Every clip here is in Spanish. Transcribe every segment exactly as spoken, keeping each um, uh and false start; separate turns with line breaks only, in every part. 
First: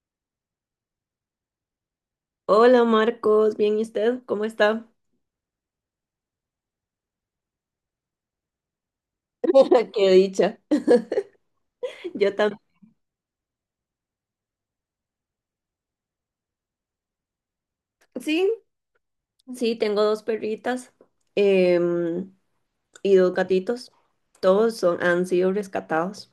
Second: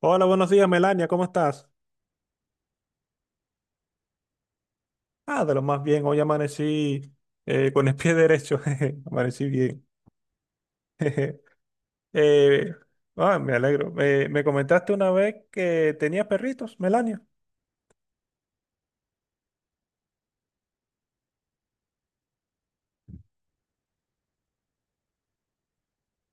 Hola, buenos días, Melania, ¿cómo estás?
Hola Marcos, bien, ¿y usted? ¿Cómo está?
Ah, de lo más bien, hoy amanecí eh, con el pie derecho, jeje, amanecí bien.
Qué dicha.
jeje.
Yo también.
Eh, ah, Me alegro. Eh, me comentaste una vez que tenías perritos, Melania.
Sí, sí, tengo dos perritas em, y dos gatitos. Todos son, han sido rescatados.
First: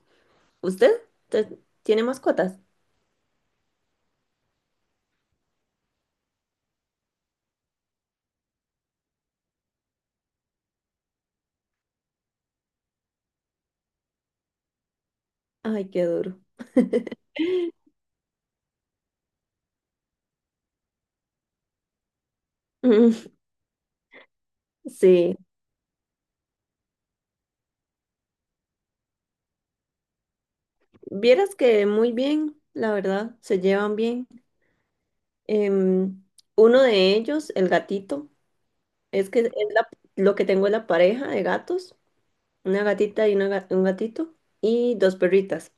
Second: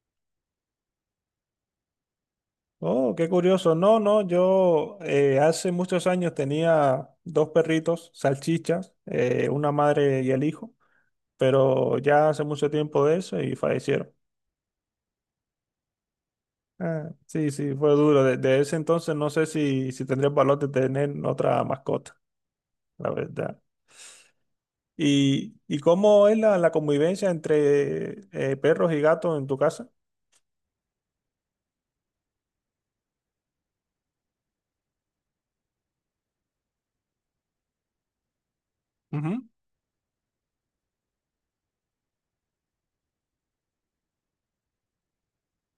¿Usted? ¿Te- ¿Tiene mascotas?
Oh, qué curioso. No, no, yo eh, hace muchos años tenía dos perritos, salchichas, eh, una madre y el hijo, pero ya hace mucho tiempo de eso y fallecieron.
Ay, qué duro.
Ah, sí, sí, fue duro. Desde ese entonces no sé si, si tendría el valor de tener otra mascota. La
Mm.
verdad.
Sí,
¿Y, y cómo es la, la convivencia entre eh, perros y gatos en tu casa?
vieras que muy bien, la verdad, se llevan bien. Em, uno de ellos, el gatito, es
Ujú.
que es la- lo que tengo es la pareja de gatos. Una gatita y una ga- un gatito y dos perritas.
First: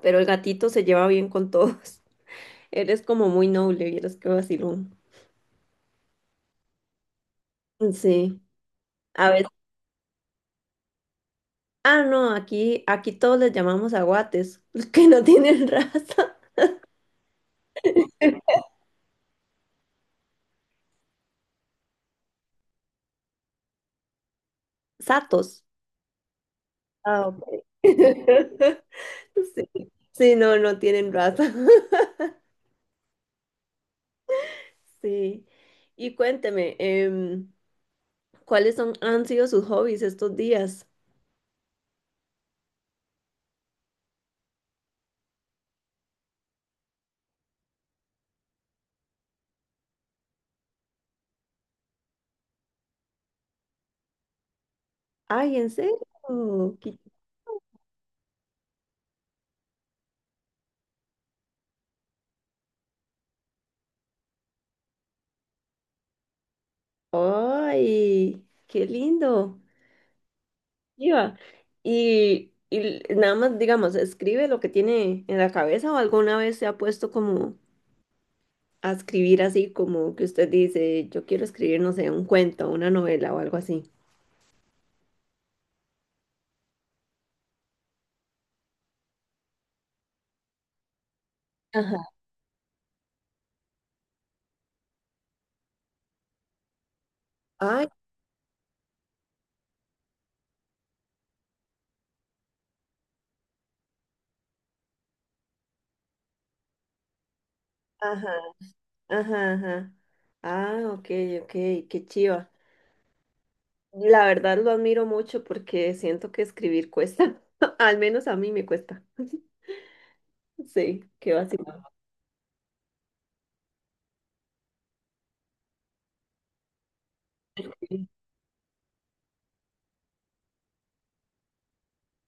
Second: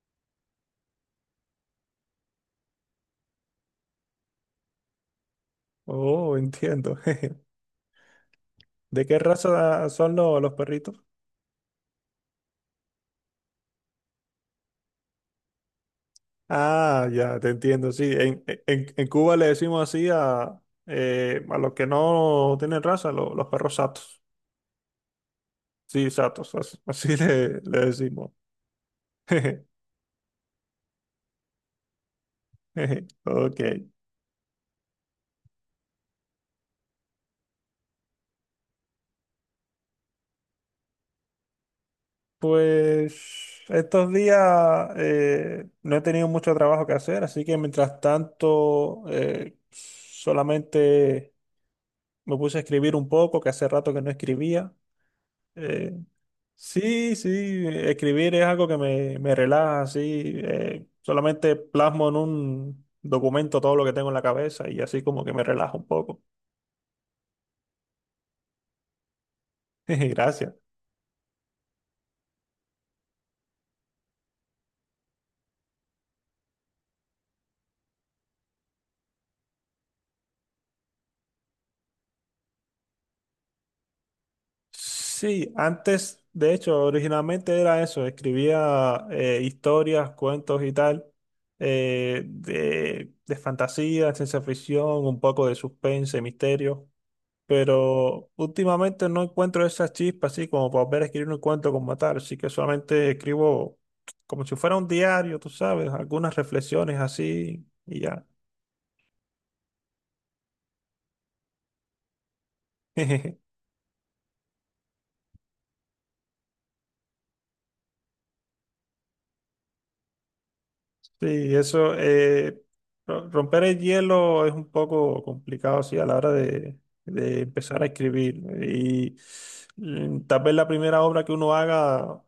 Pero el gatito se lleva bien con todos. Eres como muy noble, vieras qué vacilón.
Oh, entiendo.
Sí,
¿De qué
a ver.
raza son lo- los perritos?
Ah, no, aquí, aquí todos les llamamos aguates, que no tienen raza.
Ah, ya, te entiendo, sí. En, e, en, en Cuba le decimos así a, eh, a los que no tienen raza, lo- los perros satos.
Satos.
Sí, satos, as- así,
Ah, ok.
le, le decimos.
Sí, sí, no, no tienen raza.
Ok.
Sí. Y cuénteme, em, ¿cuáles son, han sido sus hobbies estos días?
Pues estos días eh, no he tenido mucho trabajo que hacer, así que mientras tanto eh, solamente me puse a escribir un poco, que hace rato que no escribía.
Ay, ¿en
Eh,
serio? Qué
sí, sí, escribir es algo que me, me relaja, así eh, solamente plasmo en un documento todo lo que tengo en la cabeza y así como que me relaja un poco.
¡Ay! ¡Qué lindo!
Gracias.
Iba. Y, y nada más, digamos, escribe lo que tiene en la cabeza o alguna vez se ha puesto como a escribir así, como que usted dice, yo quiero escribir, no sé, un cuento, una novela o algo así.
Sí, antes, de hecho, originalmente era eso, escribía eh, historias, cuentos y tal,
Ajá.
eh, de, de fantasía, ciencia ficción, un poco de suspense, misterio,
Ay,
pero últimamente no encuentro esa chispa así como para volver a escribir un cuento como tal, así que solamente escribo como si fuera un diario, tú sabes, algunas reflexiones así y ya.
ajá, ajá, ajá. Ah, ok, ok, qué chiva. La verdad lo admiro mucho porque siento que escribir cuesta. Al menos a mí me cuesta. Sí, qué
Sí,
vacilón.
eso, eh, ro- romper el hielo es un poco complicado, sí, a la hora de, de empezar a escribir. Y mm, tal vez la primera obra que uno haga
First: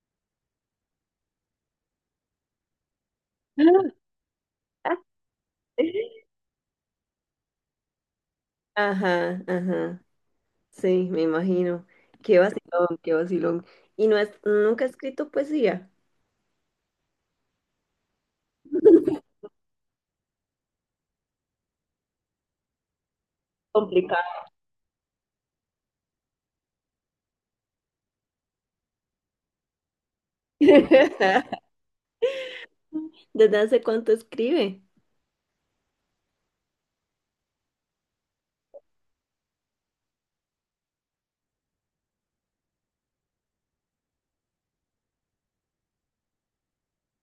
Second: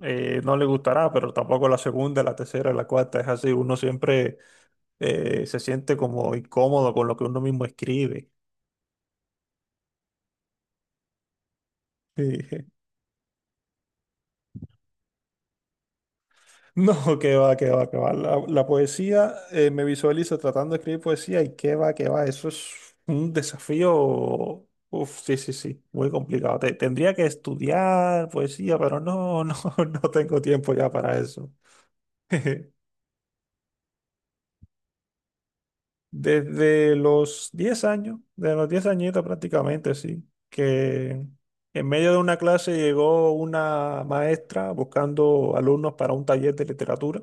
eh, no le gustará, pero tampoco la segunda, la tercera, la cuarta, es así. Uno siempre eh, se siente como incómodo con lo que uno mismo escribe.
Ajá, ajá. Sí, me imagino. Qué
Sí.
vacilón, qué vacilón. ¿Y no es, nunca ha escrito poesía?
No, que va, que va, que va. La, la poesía, eh, me visualizo tratando de escribir poesía y qué va, que va. Eso es un
Complicado.
desafío. Uf, sí, sí, sí, muy complicado. Te- tendría que estudiar poesía, pero no, no, no tengo tiempo ya para eso.
¿Desde hace cuánto escribe?
Desde los diez años, desde los diez añitos prácticamente, sí, que en medio de una clase llegó una maestra buscando alumnos para un taller de literatura.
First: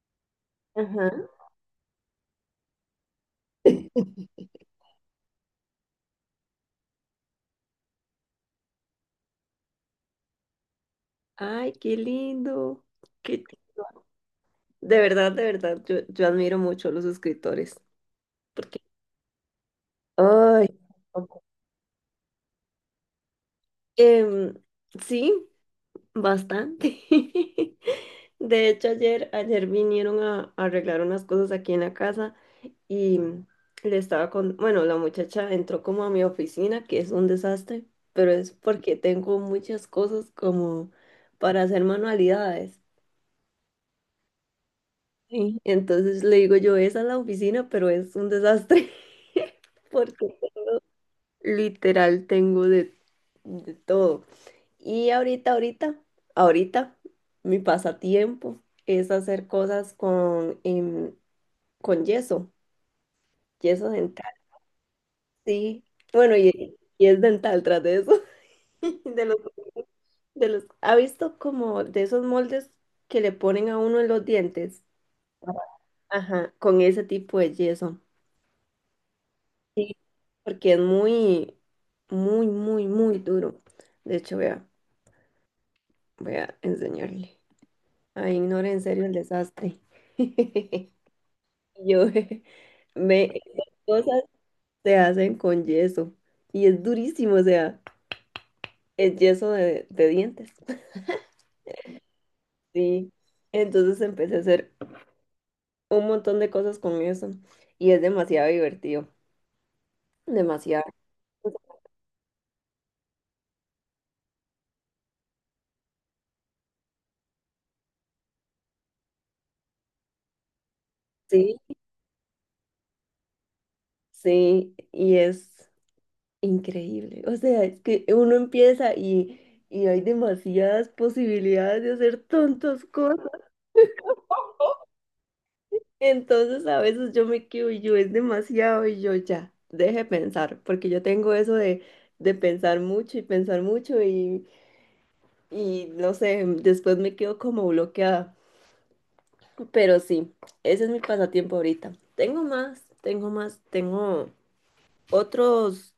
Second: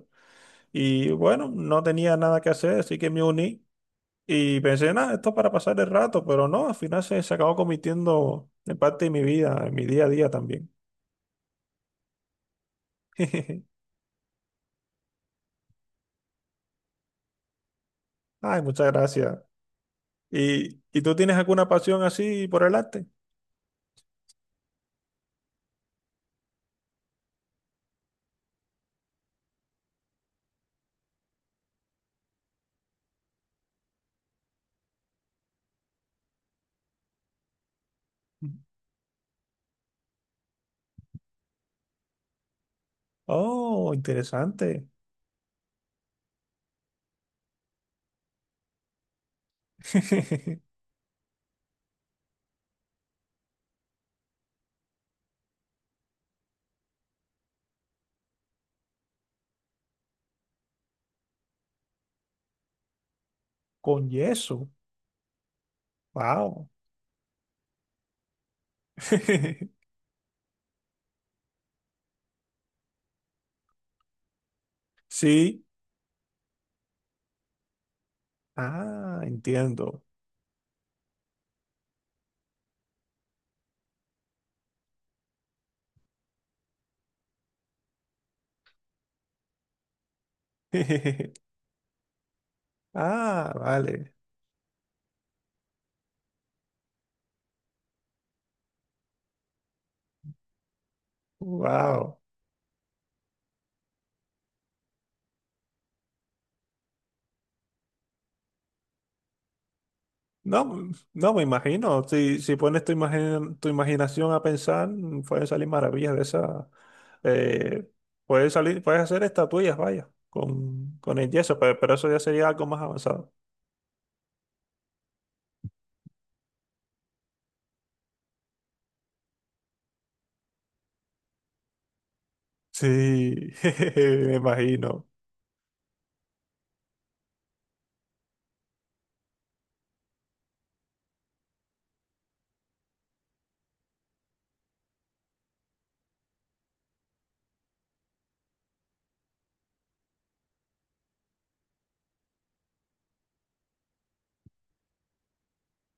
Ajá.
Y bueno, no tenía nada que hacer, así que me uní y pensé, nada, esto es para pasar el rato, pero no, al final se, se acabó convirtiendo en parte de mi vida, en mi día a día también.
Ay, qué lindo. Qué- De verdad, de verdad, yo, yo admiro mucho a los escritores.
Ay,
Porque,
muchas gracias.
ay,
¿Y, y tú tienes alguna pasión así por el arte?
em, sí, bastante. De hecho, ayer, ayer vinieron a, a arreglar unas cosas aquí en la casa. Y le estaba con, bueno, la muchacha entró como a mi oficina, que es un desastre, pero es porque tengo muchas cosas como para hacer manualidades.
Oh, interesante.
Sí. Entonces le digo yo, esa es la oficina, pero es un desastre porque literal tengo de, de todo. Y ahorita, ahorita, ahorita, mi pasatiempo es hacer cosas con, em, con yeso, yeso
Con
dental,
yeso.
sí. Bueno,
Wow.
y, y es dental tras de eso. De los, de los, ¿ha visto como de esos moldes que le ponen a uno en los dientes?
Sí.
Ajá, con ese tipo de yeso,
Ah, entiendo.
porque es muy, muy, muy, muy duro. De hecho, voy a, voy a enseñarle. Ay, ignore en serio el desastre. Y Yo, me, esas
Ah, vale.
cosas se hacen con yeso y es durísimo, o sea, es yeso de, de dientes.
Wow.
Sí, entonces empecé a hacer un montón de cosas con eso y es demasiado divertido,
No,
demasiado.
no me imagino. Si, si pones tu imagen, tu imaginación a pensar, mm, pueden salir maravillas de esa. eh, puedes salir, Puedes hacer estatuillas, vaya, con, con el
Sí,
yeso, pe- pero, eso ya sería algo más avanzado.
sí, y es increíble. O sea, es que uno empieza y, y hay demasiadas posibilidades de hacer tantas cosas.
Sí, jejeje, me imagino.
Entonces a veces yo me quedo y yo es demasiado y yo ya, deje pensar, porque yo tengo eso de, de pensar mucho y pensar mucho y, y no sé, después me quedo como bloqueada. Pero sí, ese es mi pasatiempo ahorita. Tengo más, tengo más, tengo otros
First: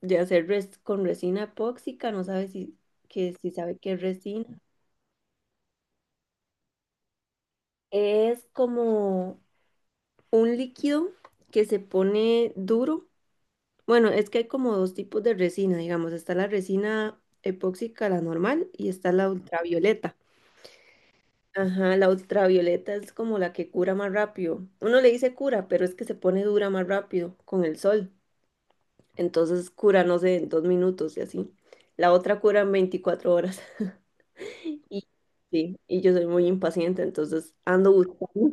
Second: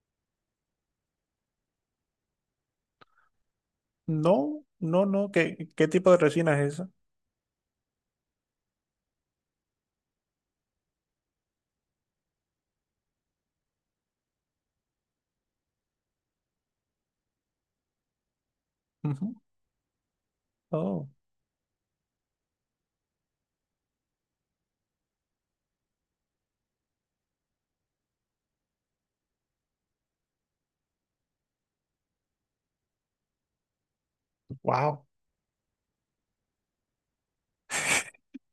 de hacer res con resina epóxica, no sabe si, que, si sabe qué es resina.
No, no, no. ¿Qué, qué tipo de resina es esa?
Es como un líquido que se pone duro. Bueno, es que hay como dos tipos de resina, digamos. Está la resina epóxica, la normal, y está la
Ujú.
ultravioleta.
Oh,
Ajá, la ultravioleta es como la que cura más rápido. Uno le dice cura, pero es que se pone dura más rápido con el sol. Entonces cura, no sé, en dos minutos y así. La otra cura en veinticuatro horas.
wow.
Y, sí, y yo soy muy impaciente, entonces ando buscando,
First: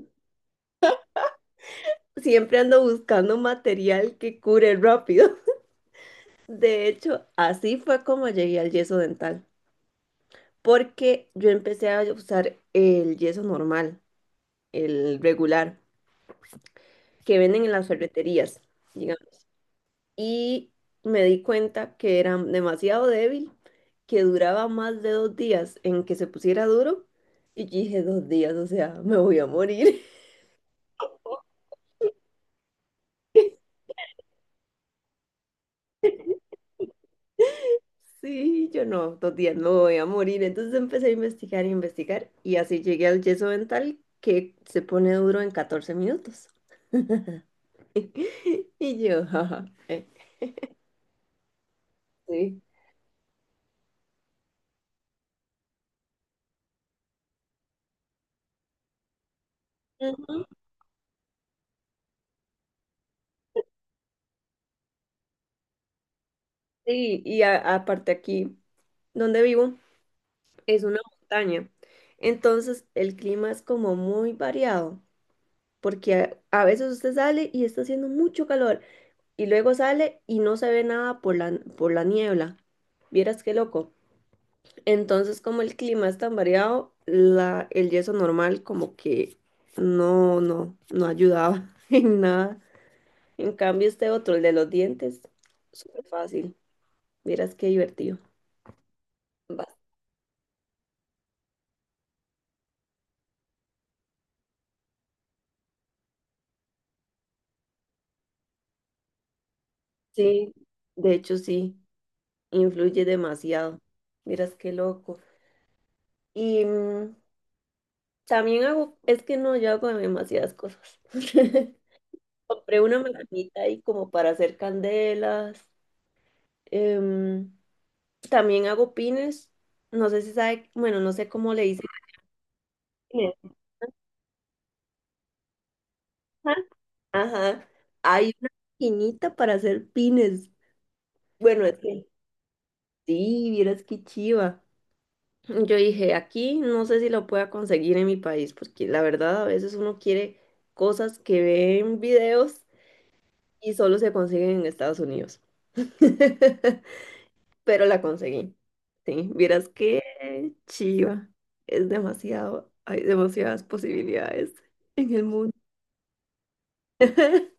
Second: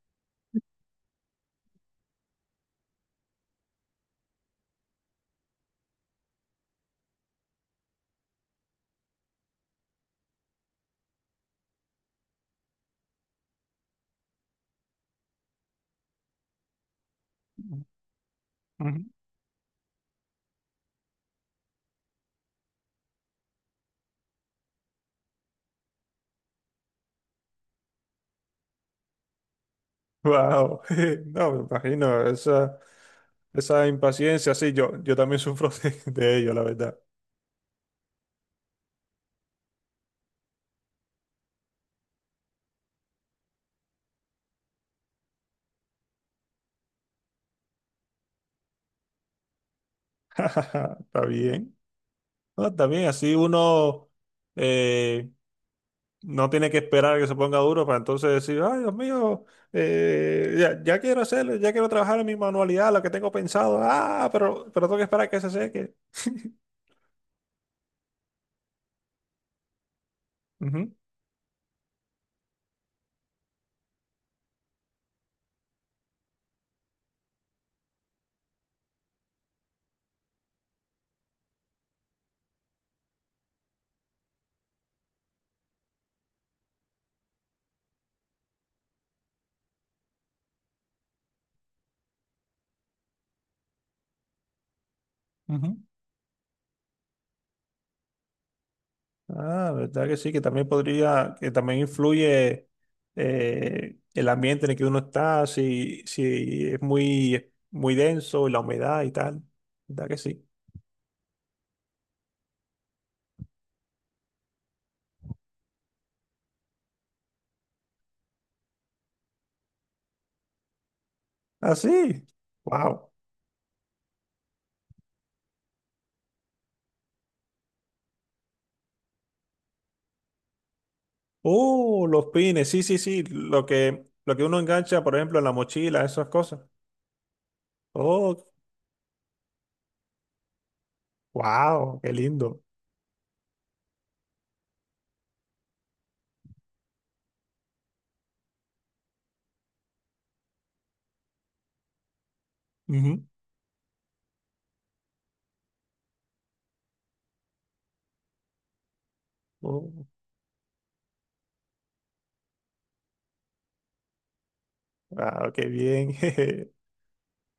siempre ando buscando material que cure rápido. De hecho, así fue como llegué al yeso dental, porque yo empecé a usar el yeso normal, el regular, que venden en las ferreterías. Y me di cuenta que era demasiado débil, que duraba más de dos días en que se pusiera duro y yo dije dos días, o sea, me voy a morir.
Wow. No, me imagino. Esa, esa impaciencia, sí, yo, yo también sufro de, de ello, la verdad.
Sí, yo no, dos días no voy a morir. Entonces empecé a investigar y investigar y así llegué al yeso dental que se pone duro en catorce minutos. Y yo, jaja, eh,
Está bien.
sí.
No, también así uno eh, no tiene que esperar a que se ponga duro para entonces decir, ay, Dios mío,
Ujú.
eh, ya, ya quiero hacerlo, ya quiero trabajar en mi manualidad, lo que tengo pensado, ah, pero, pero tengo que esperar a que se seque.
Sí, y a- aparte aquí donde vivo es
Ujú.
una montaña. Entonces el clima es como muy variado, porque a, a veces usted sale y está haciendo mucho calor y luego sale y no se ve nada por la, por la niebla. Vieras qué loco. Entonces, como el clima es tan variado, la, el yeso normal como que no, no, no ayudaba en nada. En cambio, este otro, el de los dientes,
Ujú.
súper fácil. Vieras qué divertido. Va-
Ah, verdad que sí, que también podría, que también influye eh, el ambiente en el que uno está, si, si es muy, muy denso, la humedad y tal. ¿Verdad que sí?
Sí, de hecho sí, influye demasiado. Miras qué loco. Y mm, También hago, es que no, yo hago demasiadas cosas.
Ah, sí.
Compré una
Wow.
maquinita ahí como para hacer candelas. em, también hago pines. No sé si sabe, bueno, no sé cómo le dicen.
Oh, los pines, sí, sí, sí,
Pines.
lo que, lo que uno engancha, por ejemplo, en la mochila, esas
Ajá.
cosas.
Ajá. Hay
Oh,
una maquinita para hacer pines. Bueno, es
wow,
que
qué lindo.
sí, vieras qué chiva. Yo dije, aquí no sé si lo pueda conseguir en mi país, porque la verdad a veces uno quiere cosas que ve en videos
Ujú.
y solo se consiguen en Estados Unidos. Pero la conseguí. Sí, vieras qué
Oh,
chiva. Es demasiado, hay demasiadas posibilidades en el
wow,
mundo.
qué bien. jeje.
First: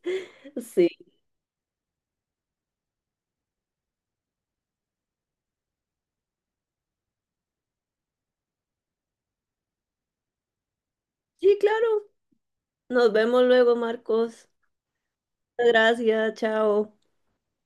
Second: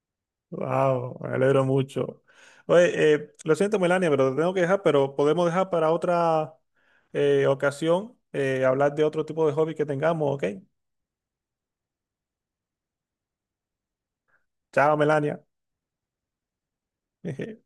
Sí,
Wow, me alegro mucho. Oye, eh, lo siento, Melania, pero te tengo que dejar, pero podemos dejar para otra eh, ocasión eh, hablar de otro tipo de hobby que tengamos, ¿ok?
sí, claro. Nos vemos luego, Marcos.
Chao, Melania.
Gracias, chao.